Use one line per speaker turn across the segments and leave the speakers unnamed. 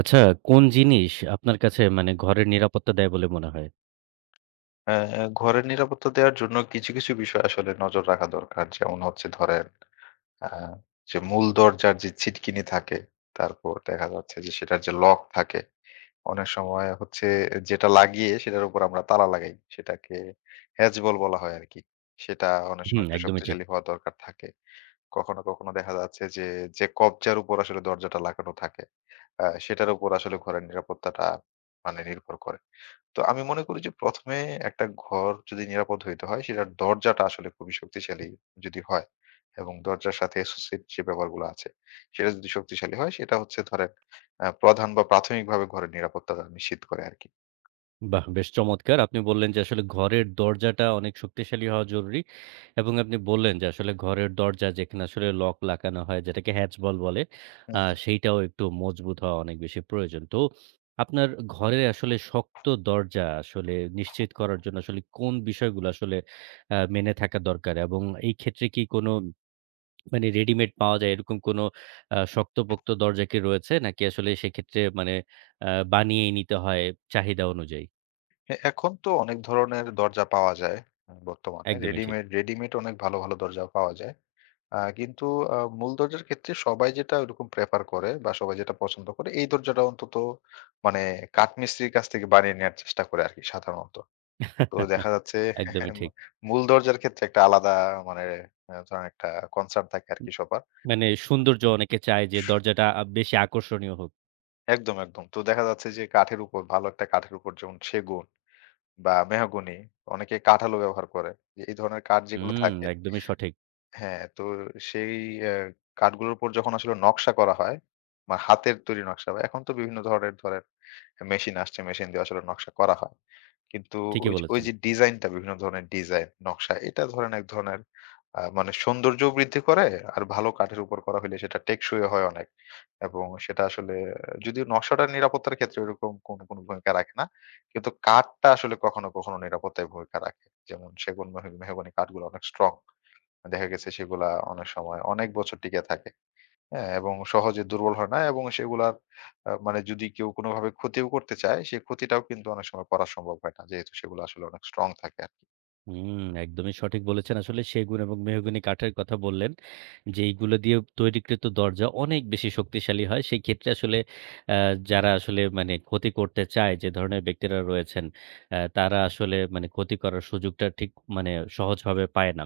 আচ্ছা, কোন জিনিস আপনার কাছে মানে ঘরের নিরাপত্তা দেয় বলে মনে হয়?
হ্যাঁ, হ্যাঁ, ঘরের নিরাপত্তা দেওয়ার জন্য কিছু, কিছু বিষয় আসলে নজর রাখা দরকার। যেমন হচ্ছে ধরেন আ যে মূল দরজার যে ছিটকিনি থাকে, তারপর দেখা যাচ্ছে যে সেটার যে লক থাকে, অনেক সময় হচ্ছে যেটা লাগিয়ে সেটার উপর আমরা তালা লাগাই। সেটাকে হ্যাজ বল বলা হয় আরকি। সেটা অনেক
হুম,
সময় একটু
একদমই ঠিক।
শক্তিশালী হওয়া দরকার থাকে। কখনো, কখনো দেখা যাচ্ছে যে, যে কব্জার উপর আসলে দরজাটা লাগানো থাকে, সেটার উপর আসলে ঘরের নিরাপত্তাটা মানে নির্ভর করে। তো আমি মনে করি যে ১ম এ একটা ঘর যদি নিরাপদ হইতে হয় সেটার দরজাটা আসলে খুবই শক্তিশালী যদি হয় এবং দরজার সাথে associate যে ব্যাপারগুলো আছে সেটা যদি শক্তিশালী হয় সেটা হচ্ছে ধরেন প্রধান বা প্রাথমিকভাবে ঘরের নিরাপত্তাটা নিশ্চিত করে আরকি।
বাহ! বেশ চমৎকার। আপনি বললেন যে আসলে ঘরের দরজাটা অনেক শক্তিশালী হওয়া জরুরি এবং আপনি বললেন যে আসলে ঘরের দরজা যেখানে আসলে লক লাগানো হয় যেটাকে হ্যাজ বল বলে,
হুম, হুম।
সেইটাও একটু মজবুত হওয়া অনেক বেশি প্রয়োজন। তো আপনার ঘরে আসলে শক্ত দরজা আসলে নিশ্চিত করার জন্য আসলে কোন বিষয়গুলো আসলে মেনে থাকা দরকার এবং এই ক্ষেত্রে কি কোনো মানে রেডিমেড পাওয়া যায় এরকম কোনো শক্তপোক্ত দরজা কি রয়েছে? নাকি আসলে সেক্ষেত্রে মানে আ বানিয়েই নিতে হয় চাহিদা অনুযায়ী?
এখন তো অনেক ধরনের দরজা পাওয়া যায় বর্তমানে।
একদমই ঠিক।
রেডিমেড রেডিমেড অনেক ভালো, ভালো দরজা পাওয়া যায়। কিন্তু মূল দরজার ক্ষেত্রে সবাই যেটা ওইরকম প্রেফার করে বা সবাই যেটা পছন্দ করে এই দরজাটা অন্তত মানে কাঠমিস্ত্রির কাছ থেকে বানিয়ে নেয়ার চেষ্টা করে আরকি সাধারণত। তো দেখা যাচ্ছে
একদমই ঠিক।
মূল দরজার ক্ষেত্রে একটা আলাদা মানে ধরেন একটা কনসার্ন থাকে
উম
আরকি সবার।
মানে সৌন্দর্য অনেকে চায় যে দরজাটা বেশি আকর্ষণীয় হোক।
একদম, একদম। তো দেখা যাচ্ছে যে কাঠের উপর ভালো একটা কাঠের উপর যেমন সেগুন বা মেহগনি অনেকে কাঠালও ব্যবহার করে। যে এই ধরনের কাঠ যেগুলো
হুম,
থাকে
একদমই সঠিক।
হ্যাঁ, তো সেই অ্যা কার্ডগুলোর উপর যখন আসলে নকশা করা হয়, বা হাতের তৈরি নকশা বা এখন তো বিভিন্ন ধরনের ধরেন মেশিন আসছে, মেশিন দিয়ে আসলে নকশা করা হয়। কিন্তু ওই
ঠিকই
যে ওই
বলেছেন।
যে ডিজাইনটা বিভিন্ন ধরনের ডিজাইন, নকশা এটা ধরেন এক ধরনের মানে সৌন্দর্যও বৃদ্ধি করে আর ভালো কাঠের উপর করা হইলে সেটা টেকসইও হয় অনেক। এবং সেটা আসলে যদিও নকশাটার নিরাপত্তার ক্ষেত্রে ওরকম কোনো, কোনো ভূমিকা রাখে না। কিন্তু কাঠটা আসলে কখনো, কখনো নিরাপত্তায় ভূমিকা রাখে। যেমন সেগুন, মেহগনি কাঠগুলো অনেক স্ট্রং। দেখা গেছে সেগুলা অনেক সময় অনেক বছর টিকে থাকে। হ্যাঁ? এবং সহজে দুর্বল হয় না এবং সেগুলার মানে যদি কেউ কোনোভাবে ক্ষতিও করতে চায়, সেই ক্ষতিটাও কিন্তু অনেক সময় করা সম্ভব হয় না। যেহেতু সেগুলো আসলে অনেক স্ট্রং থাকে আরকি।
হুম, একদমই সঠিক বলেছেন। আসলে সেগুন এবং মেহগনি কাঠের কথা বললেন। যে এইগুলো দিয়ে তৈরিকৃত দরজা অনেক বেশি শক্তিশালী হয়। সেই ক্ষেত্রে আসলে আ যারা আসলে মানে ক্ষতি করতে চায়, যে ধরনের ব্যক্তিরা রয়েছেন, তারা আসলে মানে ক্ষতি করার সুযোগটা ঠিক মানে সহজভাবে পায় না।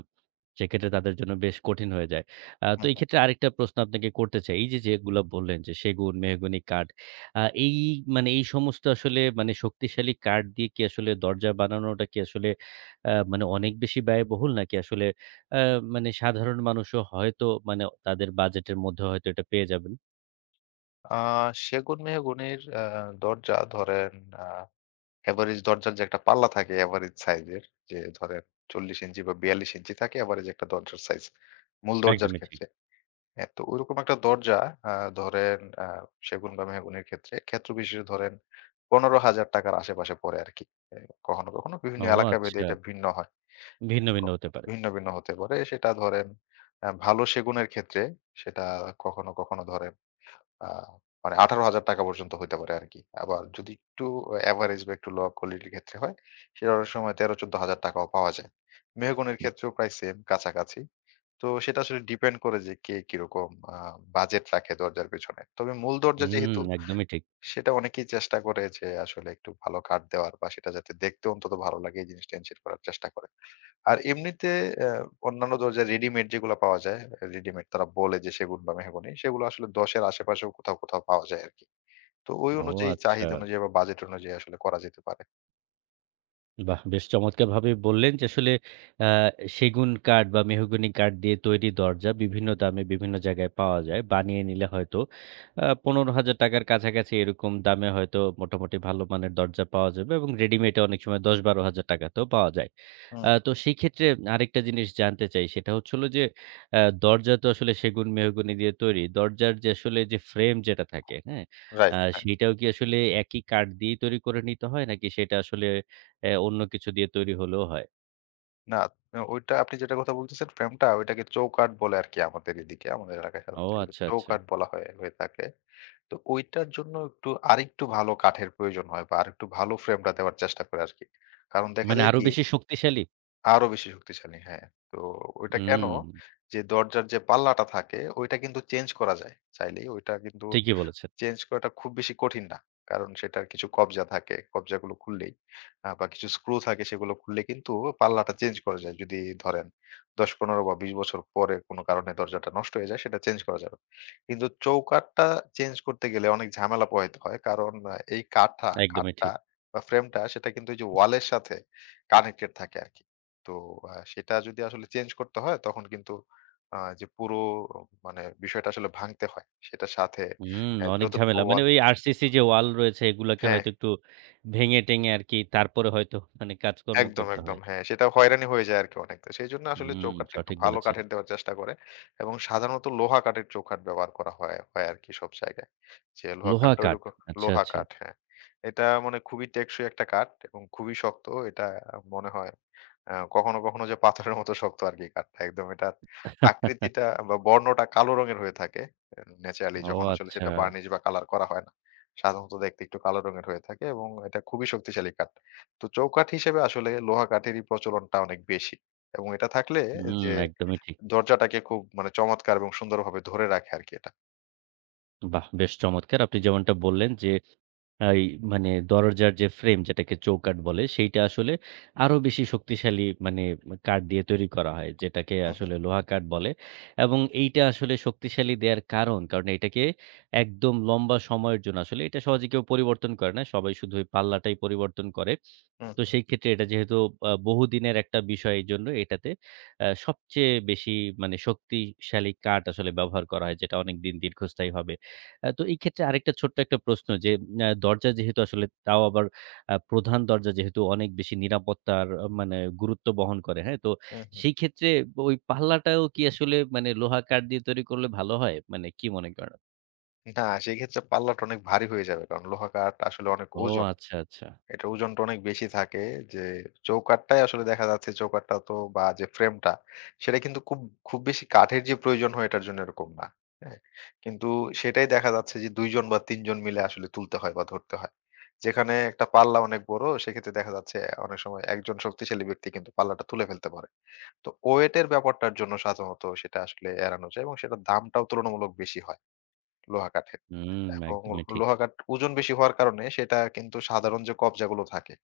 সেক্ষেত্রে তাদের জন্য বেশ কঠিন হয়ে যায়।
হুম,
তো এই
হুম।
ক্ষেত্রে আরেকটা প্রশ্ন আপনাকে করতে চাই। এই যে যেগুলা বললেন যে সেগুন, মেহগনি কাঠ, এই মানে এই সমস্ত আসলে মানে শক্তিশালী কাঠ দিয়ে কি আসলে দরজা বানানোটা কি আসলে মানে অনেক বেশি ব্যয়বহুল নাকি আসলে আ মানে সাধারণ মানুষও হয়তো মানে তাদের বাজেটের মধ্যে হয়তো এটা পেয়ে যাবেন?
আ সেগুন মেহগনির দরজা ধরেন আ এভারেজ দরজার যে একটা পাল্লা থাকে এভারেজ সাইজের যে ধরেন ৪০ ইঞ্চি বা ৪২ ইঞ্চি থাকে এভারেজ একটা দরজার সাইজ মূল দরজার
একদমই ঠিক।
ক্ষেত্রে। হ্যাঁ, তো ওইরকম একটা দরজা আ ধরেন সেগুন বা মেহগনির ক্ষেত্রে ক্ষেত্র বিশেষে ধরেন ৳১৫,০০০ র আশেপাশে পড়ে আরকি। এ কখনো, কখনো
ও
বিভিন্ন এলাকা ভেদে
আচ্ছা।
এটা ভিন্ন হয়।
ভিন্ন, ভিন্ন
কখনো
হতে পারে।
ভিন্ন, ভিন্ন হতে পারে। সেটা ধরেন ভালো সেগুনের ক্ষেত্রে সেটা কখনো, কখনো ধরেন আ মানে ৳১৮,০০০ পর্যন্ত হইতে পারে আরকি। আবার যদি একটু এভারেজ বা একটু লো কোয়ালিটির ক্ষেত্রে হয়, সেটা অনেক সময় ৳১৩-১৪,০০০ ও পাওয়া যায়। মেহগনির ক্ষেত্রেও প্রায় সেম কাছাকাছি। তো সেটা আসলে ডিপেন্ড করে যে কে কিরকম বাজেট রাখে দরজার পেছনে। তবে মূল দরজা
হুম,
যেহেতু
একদমই ঠিক।
সেটা অনেকেই চেষ্টা করে যে আসলে একটু ভালো কাঠ দেওয়ার বা সেটা যাতে দেখতে অন্তত ভালো লাগে এই জিনিসটা এনশিওর করার চেষ্টা করে। আর এমনিতে অ্যা অন্যান্য দরজা রেডিমেড যেগুলা পাওয়া যায়, রেডিমেড তারা বলে যে সেগুন বা মেহগনি সেগুলো আসলে ১০ এর আশেপাশেও কোথাও, কোথাও পাওয়া যায় আরকি। তো ওই
ও
অনুযায়ী
আচ্ছা।
চাহিদা অনুযায়ী বা বাজেট অনুযায়ী আসলে করা যেতে পারে।
বাহ! বেশ চমৎকারভাবে বললেন যে আসলে আ সেগুন কাঠ বা মেহগনি কাঠ দিয়ে তৈরি দরজা বিভিন্ন দামে বিভিন্ন জায়গায় পাওয়া যায়। বানিয়ে নিলে হয়তো ৳১৫,০০০ র কাছাকাছি এরকম দামে হয়তো মোটামুটি ভালো মানের দরজা পাওয়া যাবে এবং রেডিমেডে অনেক সময় ৳১০,০০০-১২,০০০ তেও পাওয়া যায়।
হুম,
তো সেই ক্ষেত্রে আরেকটা জিনিস জানতে চাই সেটা হচ্ছে হলো যে দরজা তো আসলে সেগুন মেহগনি দিয়ে তৈরি। দরজার যে আসলে যে ফ্রেম যেটা থাকে, হ্যাঁ? আ
রাইট হ্যাঁ।
সেইটাও কি আসলে একই কাঠ দিয়েই তৈরি করে নিতে হয় নাকি সেটা আসলে অন্য কিছু দিয়ে তৈরি হলেও হয়।
না, না ওইটা আপনি যেটার কথা বলতেছেন ফ্রেমটা ওইটাকে চৌকাঠ বলে আরকি আমাদের এদিকে। আমাদের এলাকায়
ও
সাধারণত এগুলো
আচ্ছা, আচ্ছা।
চৌকাঠ বলা হয়ে থাকে। তো ওইটার জন্য একটু আরেকটু ভালো কাঠের প্রয়োজন হয় বা আরেকটু ভালো ফ্রেমটা দেওয়ার চেষ্টা করে আরকি। কারণ দেখা
মানে
যায়
আরো
কি
বেশি শক্তিশালী?
আরো বেশি শক্তিশালী হ্যাঁ। তো ওইটা কেন
হুম,
যে দরজার যে পাল্লাটা থাকে ওইটা কিন্তু চেঞ্জ করা যায়। চাইলেই ওইটা কিন্তু
ঠিকই বলেছেন।
চেঞ্জ করাটা খুব বেশি কঠিন না। কারণ সেটার কিছু কব্জা থাকে। কব্জাগুলো খুললেই বা কিছু স্ক্রু থাকে সেগুলো খুললে কিন্তু পাল্লাটা চেঞ্জ করা যায়। যদি ধরেন ১০, ১৫ বা ২০ বছর পরে কোনো কারণে দরজাটা নষ্ট হয়ে যায় সেটা চেঞ্জ করা যাবে। কিন্তু চৌকাঠটা চেঞ্জ করতে গেলে অনেক ঝামেলা পোহাইতে হয়। কারণ এই কাঠা
একদমই
খাটটা
ঠিক।
বা ফ্রেমটা সেটা কিন্তু ওই যে ওয়ালের সাথে কানেক্টেড থাকে আরকি। তো সেটা যদি আসলে চেঞ্জ করতে হয় তখন কিন্তু যে পুরো মানে বিষয়টা আসলে ভাঙতে হয়। সেটার সাথে
হুম,
হ্যাঁ,
অনেক
যতটুকু
ঝামেলা। মানে
ওয়াল
ওই আরসিসি যে ওয়াল রয়েছে এগুলাকে
হ্যাঁ,
হয়তো একটু ভেঙে-টেঙে আরকি তারপরে হয়তো মানে কাজকর্ম
একদম,
করতে
একদম।
হয়।
হ্যাঁ, সেটা হয়রানি হয়ে যায় আরকি অনেকটা। সেজন্য আসলে
হুম,
চৌকাঠটা একটু
সঠিক
ভালো
বলেছেন।
কাঠের দেওয়ার চেষ্টা করে এবং সাধারণত লোহা কাঠের চৌকাঠ ব্যবহার করা হয় হয় আরকি সব জায়গায়। যে লোহা
লোহা
কাঠটা
কাঠ।
ঐরকম
আচ্ছা,
লোহা
আচ্ছা।
কাঠ, হ্যাঁ। এটা মানে খুবই টেকসই একটা কাঠ এবং খুবই শক্ত। এটা মনে হয় কখনো, কখনো যে পাথরের মতো শক্ত আরকি কাঠটা একদম এটার আকৃতিটা বা বর্ণটা কালো রঙের হয়ে থাকে। ন্যাচারালি
ও
যখন আসলে
আচ্ছা।
সেটা বার্নিশ বা কালার করা হয় না। সাধারণত দেখতে একটু কালো রঙের হয়ে থাকে এবং এটা খুবই শক্তিশালী কাঠ। তো চৌকাঠ হিসেবে আসলে লোহা কাঠেরই প্রচলনটা অনেক বেশি। এবং এটা থাকলে
হুম,
যে
একদমই ঠিক।
দরজাটাকে খুব মানে চমৎকার এবং সুন্দরভাবে ধরে রাখে আরকি এটা।
বাহ! বেশ চমৎকার। আপনি যেমনটা বললেন যে এই মানে দরজার যে ফ্রেম যেটাকে চৌকাঠ বলে, সেইটা আসলে আরো বেশি শক্তিশালী মানে কাঠ দিয়ে তৈরি করা হয়। যেটাকে
হুম, হুম,
আসলে লোহা কাঠ বলে এবং এইটা আসলে শক্তিশালী দেয়ার কারণ, এটাকে একদম লম্বা সময়ের জন্য আসলে এটা সহজে কেউ পরিবর্তন করে না। সবাই শুধু ওই পাল্লাটাই পরিবর্তন করে।
হুম,
তো
হুম,
সেই ক্ষেত্রে এটা যেহেতু বহুদিনের একটা বিষয় এইজন্য এটাতে সবচেয়ে বেশি মানে শক্তিশালী কাঠ আসলে ব্যবহার করা হয় যেটা অনেকদিন দীর্ঘস্থায়ী হবে। তো এই ক্ষেত্রে আরেকটা ছোট্ট একটা প্রশ্ন যে দরজা যেহেতু আসলে তাও আবার প্রধান দরজা যেহেতু অনেক বেশি নিরাপত্তার মানে গুরুত্ব বহন করে, হ্যাঁ? তো
হুম, হুম।
সেই ক্ষেত্রে ওই পাল্লাটাও কি আসলে মানে লোহা কাঠ দিয়ে তৈরি করলে ভালো হয়? মানে কি মনে করেন?
না সেক্ষেত্রে পাল্লাটা অনেক ভারী হয়ে যাবে। কারণ লোহা কাঠ আসলে অনেক
ও
ওজন।
আচ্ছা, আচ্ছা।
এটার ওজনটা অনেক বেশি থাকে যে চৌকাঠটাই আসলে দেখা যাচ্ছে চৌকাঠটা তো বা যে ফ্রেমটা সেটা কিন্তু খুব খুব বেশি কাঠের যে প্রয়োজন হয় এটার জন্য এরকম না। হ্যাঁ? কিন্তু সেটাই দেখা যাচ্ছে যে ২ জন বা ৩ জন মিলে আসলে তুলতে হয় বা ধরতে হয়। যেখানে একটা পাল্লা অনেক বড় সেক্ষেত্রে দেখা যাচ্ছে অনেক সময় একজন শক্তিশালী ব্যক্তি কিন্তু পাল্লাটা তুলে ফেলতে পারে। তো ওয়েটের ব্যাপারটার জন্য সাধারণত সেটা আসলে এড়ানো যায় এবং সেটার দামটাও তুলনামূলক বেশি হয়। লোহা কাঠের।
হুম,
এবং
একদমই ঠিক।
লোহা কাঠ ওজন বেশি হওয়ার কারণে সেটা কিন্তু সাধারণ যে কব্জাগুলো থাকে,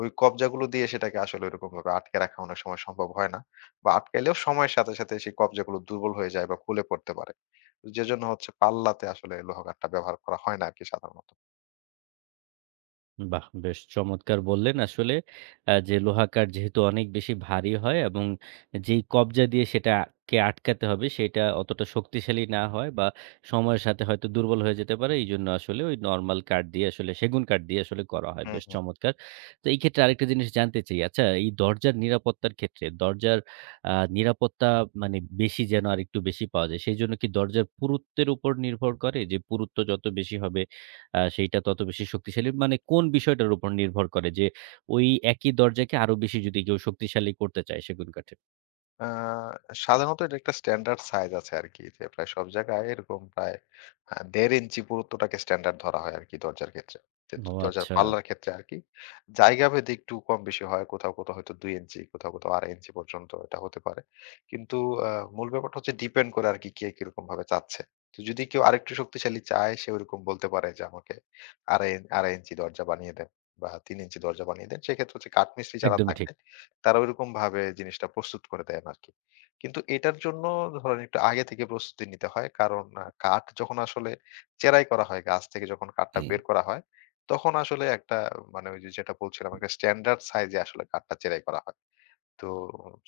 ওই কব্জাগুলো দিয়ে সেটাকে আসলে ওইরকমভাবে আটকে রাখা অনেক সময় সম্ভব হয় না। বা আটকাইলেও সময়ের সাথে, সাথে সেই কব্জাগুলো দুর্বল হয়ে যায় বা খুলে পড়তে পারে। যেজন্য হচ্ছে পাল্লাতে আসলে লোহা কাঠটা ব্যবহার করা হয় না আরকি সাধারণত।
বাহ! বেশ চমৎকার বললেন। আসলে যে লোহাকার যেহেতু অনেক বেশি ভারী হয় এবং যেই কব্জা দিয়ে সেটাকে আটকাতে হবে সেটা অতটা শক্তিশালী না হয় বা সময়ের সাথে হয়তো দুর্বল হয়ে যেতে পারে। এইজন্য আসলে ওই নরমাল কাঠ দিয়ে আসলে সেগুন কাঠ দিয়ে আসলে করা হয়। বেশ
হুম।
চমৎকার। তো এই ক্ষেত্রে আরেকটা জিনিস জানতে চাই। আচ্ছা এই দরজার নিরাপত্তার ক্ষেত্রে দরজার নিরাপত্তা মানে বেশি যেন আরেকটু বেশি পাওয়া যায়। সেইজন্য কি দরজার পুরুত্বের উপর নির্ভর করে? যে পুরুত্ব যত বেশি হবে সেইটা তত বেশি শক্তিশালী মানে কোন বিষয়টার উপর নির্ভর করে যে ওই একই দরজাকে আরো বেশি যদি কেউ শক্তিশালী করতে চায় সেগুন কাঠে?
আ সাধারণত এটা একটা স্ট্যান্ডার্ড সাইজ আছে আরকি। যে প্রায় সব জায়গায় এরকম প্রায় ১.৫ ইঞ্চি পুরুত্বটাকে স্ট্যান্ডার্ড ধরা হয় আরকি দরজার ক্ষেত্রে। যে
ও
দরজার
আচ্ছা।
পাল্লার ক্ষেত্রে আরকি। জায়গাভেদে একটু কম বেশি হয়। কোথাও, কোথাও হয়তো ২ ইঞ্চি, কোথাও, কোথাও ২.৫ ইঞ্চি পর্যন্ত এটা হতে পারে। কিন্তু আ মূল ব্যাপারটা হচ্ছে ডিপেন্ড করে আরকি কে কিরকম ভাবে চাচ্ছে। তো যদি কেউ আরেকটু শক্তিশালী চায় সে ওরকম বলতে পারে যে আমাকে আড়াই ২.৫ ইঞ্চি দরজা বানিয়ে দেন বা ৩ ইঞ্চি দরজা বানিয়ে দেন। সেক্ষেত্রে হচ্ছে কাঠমিস্ত্রি যারা
একদমই ঠিক।
থাকে তারা ঐরকমভাবে জিনিসটা প্রস্তুত করে দেন আরকি। কিন্তু এটার জন্য ধরেন একটু আগে থেকে প্রস্তুতি নিতে হয়। কারণ কাঠ যখন আসলে চেরাই করা হয়, গাছ থেকে যখন কাঠটা বের করা হয়, তখন আসলে একটা মানে ওই যে যেটা বলছিলাম একটা স্ট্যান্ডার্ড সাইজে আসলে কাঠটা চেরাই করা হয়। তো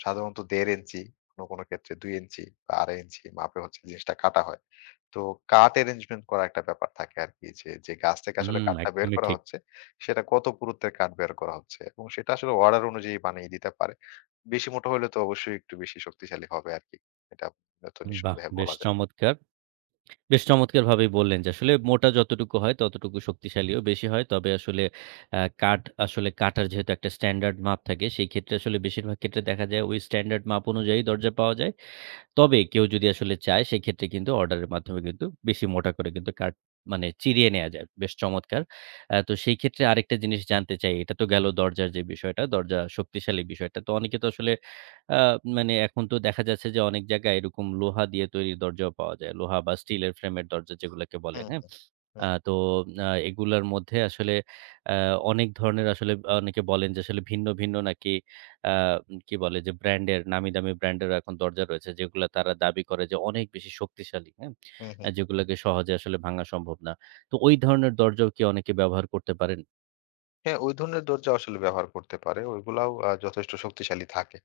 সাধারণত ১.৫ ইঞ্চি, কোনো, কোনো ক্ষেত্রে ২ ইঞ্চি বা ২.৫ ইঞ্চি মাপে হচ্ছে জিনিসটা কাটা হয়। তো কাঠ এরেঞ্জমেন্ট করার একটা ব্যাপার থাকে আরকি যে, যে গাছ থেকে আসলে
হুম,
কাঠটা বের
একদমই
করা
ঠিক।
হচ্ছে, সেটা কত পুরুত্বের কাঠ বের করা হচ্ছে এবং সেটা আসলে অর্ডার অনুযায়ী বানিয়ে দিতে পারে। বেশি মোটা হইলে তো অবশ্যই একটু বেশি শক্তিশালী হবে আরকি। এটা এটা তো
বাহ!
নিঃসন্দেহে
বেশ
বলা যায়।
চমৎকার। বেশ চমৎকারভাবেই বললেন যে আসলে মোটা যতটুকু হয় ততটুকু শক্তিশালীও বেশি হয়। তবে আসলে কাঠ আসলে কাটার যেহেতু একটা স্ট্যান্ডার্ড মাপ থাকে সেই ক্ষেত্রে আসলে বেশিরভাগ ক্ষেত্রে দেখা যায় ওই স্ট্যান্ডার্ড মাপ অনুযায়ী দরজা পাওয়া যায়। তবে কেউ যদি আসলে চায় সেক্ষেত্রে কিন্তু অর্ডারের মাধ্যমে কিন্তু বেশি মোটা করে কিন্তু কাট মানে চিরিয়ে নেওয়া যায়। বেশ চমৎকার। তো সেই ক্ষেত্রে আরেকটা জিনিস জানতে চাই। এটা তো গেল দরজার যে বিষয়টা, দরজা শক্তিশালী বিষয়টা। তো অনেকে তো আসলে আ মানে এখন তো দেখা যাচ্ছে যে অনেক জায়গায় এরকম লোহা দিয়ে তৈরি দরজাও পাওয়া যায়। লোহা বা স্টিলের ফ্রেমের দরজা যেগুলাকে বলে,
হুম,
হ্যাঁ?
হুম, হুম,
তো এগুলার মধ্যে আসলে আ অনেক ধরনের আসলে অনেকে বলেন যে আসলে ভিন্ন, ভিন্ন নাকি আ কি বলে? যে ব্র্যান্ডের নামি দামি ব্র্যান্ডেরও এখন দরজা রয়েছে যেগুলা তারা দাবি করে যে অনেক বেশি শক্তিশালী, হ্যাঁ?
হুম, হুম।
যেগুলাকে সহজে আসলে ভাঙা সম্ভব না। তো ওই ধরনের দরজাও কি অনেকে ব্যবহার করতে পারেন?
হ্যাঁ, ওই ধরনের দরজা আসলে ব্যবহার করতে পারে। ওইগুলাও যথেষ্ট শক্তিশালী থাকে।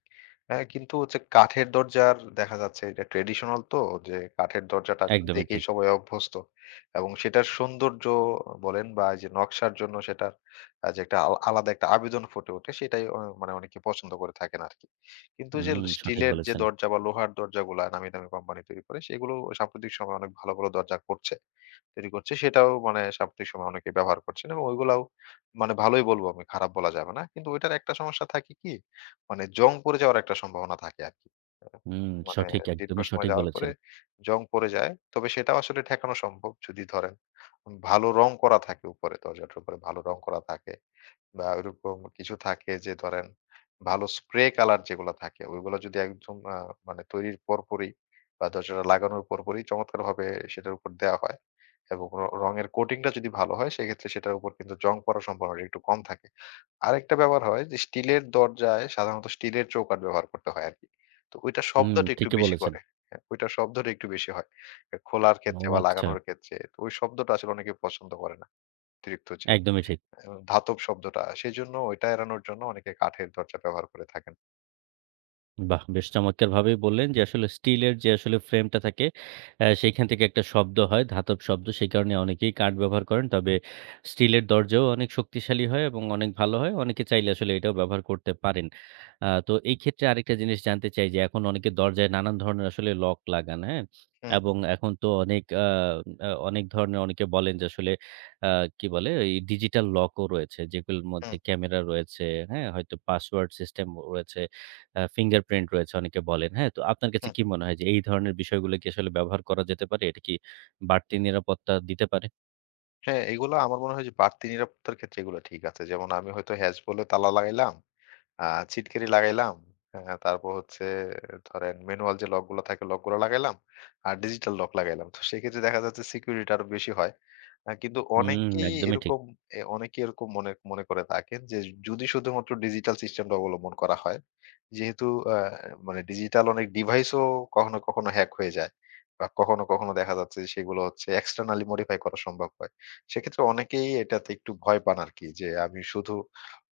হ্যাঁ, কিন্তু হচ্ছে কাঠের দরজার দেখা যাচ্ছে এটা ট্র্যাডিশনাল তো যে কাঠের দরজাটা আসলে
একদমই
দেখেই
ঠিক।
সবাই অভ্যস্ত এবং সেটার সৌন্দর্য বলেন বা এই যে নকশার জন্য সেটার যে একটা আলাদা একটা আবেদন ফুটে ওঠে সেটাই মানে অনেকে পছন্দ করে থাকেন আরকি। কিন্তু যে
হুম, সঠিক
স্টিলের যে
বলেছেন।
দরজা বা লোহার দরজাগুলা নামি দামি কোম্পানি তৈরি করে সেগুলো সাম্প্রতিক সময়ে অনেক ভালো, ভালো দরজা করছে তৈরি করছে। সেটাও মানে সাম্প্রতিক সময়ে অনেকে ব্যবহার করছেন এবং ওইগুলাও মানে ভালোই বলবো আমি, খারাপ বলা যাবে না। কিন্তু ওইটার একটা সমস্যা থাকে কি? মানে জং পড়ে যাওয়ার একটা সম্ভাবনা থাকে আরকি। হ্যাঁ,
হুম,
মানে
সঠিক,
দীর্ঘ
একদমই
সময়
সঠিক
যাওয়ার পরে
বলেছেন।
জং পড়ে যায়। তবে সেটাও আসলে ঠেকানো সম্ভব যদি ধরেন ভালো রং করা থাকে উপরে, দরজাটার উপরে ভালো রং করা থাকে। বা ওইরকম কিছু থাকে যে ধরেন ভালো স্প্রে কালার যেগুলো থাকে ওইগুলো যদি একদম মানে তৈরির পরপরই বা দরজাটা লাগানোর পরপরই চমৎকারভাবে সেটার উপর দেওয়া হয় এবং রঙের কোটিংটা যদি ভালো হয় সেক্ষেত্রে সেটার উপর কিন্তু জং পড়ার সম্ভাবনাটা একটু কম থাকে আরেকটা ব্যবহার হয় যে স্টিলের দরজায় সাধারণত স্টিলের চৌকাঠ ব্যবহার করতে হয় আর কি তো ওইটা
হুম,
শব্দটা একটু
ঠিকই
বেশি
বলেছেন।
করে হ্যাঁ, ওইটা শব্দটা একটু বেশি হয় খোলার ক্ষেত্রে
ও
বা
আচ্ছা,
লাগানোর ক্ষেত্রে তো ওই শব্দটা আসলে অনেকে পছন্দ করে না অতিরিক্ত যে
একদমই ঠিক।
ধাতব শব্দটা। সেজন্য ওইটা এড়ানোর জন্য অনেকে কাঠের দরজা ব্যবহার করে থাকেন।
বাহ! বেশ চমৎকারভাবেই বললেন যে আসলে স্টিলের যে আসলে ফ্রেমটা থাকে, সেইখান থেকে একটা শব্দ হয়, ধাতব শব্দ। সেই কারণে অনেকেই কাঠ ব্যবহার করেন। তবে স্টিলের দরজাও অনেক শক্তিশালী হয় এবং অনেক ভালো হয়। অনেকে চাইলে আসলে এটাও ব্যবহার করতে পারেন। তো এই ক্ষেত্রে আরেকটা জিনিস জানতে চাই যে এখন অনেকে দরজায় নানান ধরনের আসলে লক লাগান, হ্যাঁ?
হুম,
এবং এখন তো অনেক আ আ অনেক ধরনের অনেকে বলেন যে আসলে আ কি বলে? ওই ডিজিটাল লকও রয়েছে যেগুলোর মধ্যে
হুম,
ক্যামেরা রয়েছে, হ্যাঁ? হয়তো পাসওয়ার্ড সিস্টেম রয়েছে। ফিঙ্গারপ্রিন্ট রয়েছে অনেকে বলেন, হ্যাঁ? তো আপনার কাছে
হুম।
কি মনে হয় যে এই ধরনের বিষয়গুলো কি আসলে ব্যবহার করা যেতে পারে? এটা কি বাড়তি নিরাপত্তা দিতে পারে?
হ্যাঁ, এগুলো আমার মনে হয় যে বাড়তি নিরাপত্তার ক্ষেত্রে এগুলো ঠিক আছে। যেমন আমি হয়তো হ্যাজ বলে তালা লাগাইলাম। আ ছিটকিনি লাগাইলাম। হ্যাঁ, তারপর হচ্ছে ধরেন ম্যানুয়াল যে লকগুলো থাকে লকগুলো লাগাইলাম। আর ডিজিটাল লক লাগাইলাম। তো সেক্ষেত্রে দেখা যাচ্ছে সিকিউরিটি আরো বেশি হয়। কিন্তু
হুম, একদমই ঠিক।
অনেকেই এরকম মনে মনে করে থাকেন যে যদি শুধুমাত্র ডিজিটাল সিস্টেমটা অবলম্বন করা হয়, যেহেতু আ মানে ডিজিটাল অনেক ডিভাইসও কখনো, কখনো হ্যাক হয়ে যায়। বা কখনো, কখনো দেখা যাচ্ছে যে সেগুলো হচ্ছে এক্সটার্নালি মডিফাই করা সম্ভব হয়। সেক্ষেত্রে অনেকেই এটাতে একটু ভয় পান আরকি যে আমি শুধু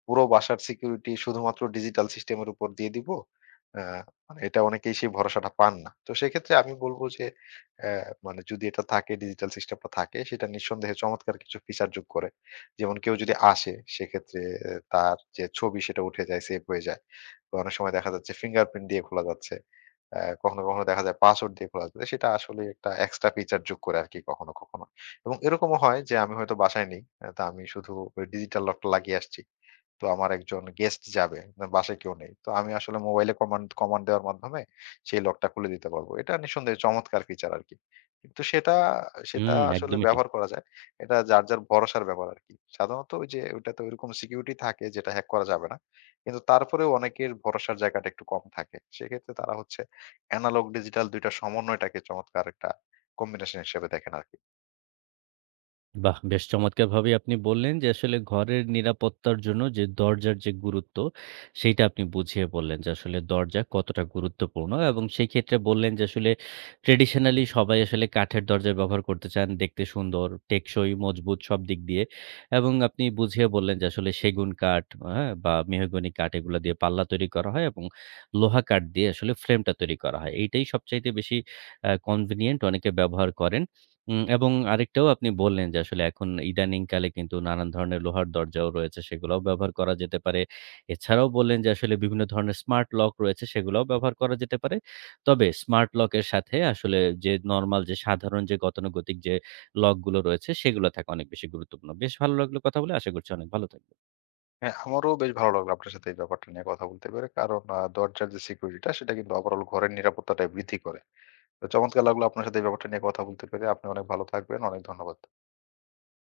পুরো বাসার সিকিউরিটি শুধুমাত্র ডিজিটাল সিস্টেমের উপর দিয়ে দিব। আ মানে এটা অনেকেই সেই ভরসাটা পান না। তো সেক্ষেত্রে আমি বলব যে অ্যা মানে যদি এটা থাকে ডিজিটাল সিস্টেমটা থাকে সেটা নিঃসন্দেহে চমৎকার কিছু ফিচার যোগ করে। যেমন কেউ যদি আসে সেক্ষেত্রে তার যে ছবি সেটা উঠে যায়, সেভ হয়ে যায়। তো অনেক সময় দেখা যাচ্ছে ফিঙ্গারপ্রিন্ট দিয়ে খোলা যাচ্ছে। কখনো, কখনো দেখা যায় পাসওয়ার্ড দিয়ে খোলা যাচ্ছে। সেটা আসলে একটা এক্সট্রা ফিচার যোগ করে আরকি কখনো, কখনো। এবং এরকমও হয় যে আমি হয়তো বাসায় নেই। তা আমি শুধু ডিজিটাল লকটা লাগিয়ে আসছি। তো আমার একজন গেস্ট যাবে। না বাসায় কেউ নেই। তো আমি আসলে মোবাইলে কমান্ড কমান্ড দেওয়ার মাধ্যমে সেই লকটা খুলে দিতে পারবো। এটা নিঃসন্দেহে চমৎকার ফিচার আরকি। কিন্তু সেটা সেটা
হুম,
আসলে
একদমই ঠিক।
ব্যবহার করা যায়। এটা যার, যার ভরসার ব্যাপার আরকি। সাধারণত ওই যে ওইটাতে ওইরকম সিকিউরিটি থাকে যেটা হ্যাক করা যাবে না। কিন্তু তারপরেও অনেকের ভরসার জায়গাটা একটু কম থাকে। সেক্ষেত্রে তারা হচ্ছে এনালগ ডিজিটাল ২ টার সমন্বয়টাকে চমৎকার একটা কম্বিনেশন হিসেবে দেখেন আরকি।
বাহ! বেশ চমৎকারভাবেই আপনি বললেন যে আসলে ঘরের নিরাপত্তার জন্য যে দরজার যে গুরুত্ব, সেইটা আপনি বুঝিয়ে বললেন যে আসলে দরজা কতটা গুরুত্বপূর্ণ এবং সেই ক্ষেত্রে বললেন যে আসলে ট্র্যাডিশনালি সবাই আসলে কাঠের দরজা ব্যবহার করতে চান। দেখতে সুন্দর, টেকসই, মজবুত সব দিক দিয়ে এবং আপনি বুঝিয়ে বললেন যে আসলে সেগুন কাঠ, হ্যাঁ? বা মেহগনি কাঠ এগুলা দিয়ে পাল্লা তৈরি করা হয় এবং লোহা কাঠ দিয়ে আসলে ফ্রেমটা তৈরি করা হয়। এইটাই সবচাইতে বেশি কনভেনিয়েন্ট অনেকে ব্যবহার করেন। হুম, এবং আরেকটাও আপনি বললেন যে আসলে এখন ইদানিংকালে কিন্তু নানান ধরনের লোহার দরজাও রয়েছে, সেগুলাও ব্যবহার করা যেতে পারে। এছাড়াও বললেন যে আসলে বিভিন্ন ধরনের স্মার্ট লক রয়েছে, সেগুলাও ব্যবহার করা যেতে পারে। তবে স্মার্ট লকের সাথে আসলে যে নরমাল যে সাধারণ যে গতানুগতিক যে লকগুলো রয়েছে, সেগুলো থাকা অনেক বেশি গুরুত্বপূর্ণ। বেশ ভালো লাগলো কথা বলে। আশা করছি অনেক ভালো থাকবেন।
হ্যাঁ, আমারও বেশ ভালো লাগলো আপনার সাথে এই ব্যাপারটা নিয়ে কথা বলতে পেরে। কারণ দরজার যে সিকিউরিটিটা সেটা কিন্তু ওভারঅল ঘরের নিরাপত্তাটাই বৃদ্ধি করে। তো চমৎকার লাগলো আপনার সাথে এই ব্যাপারটা নিয়ে কথা বলতে পেরে। আপনি অনেক ভালো থাকবেন। অনেক ধন্যবাদ।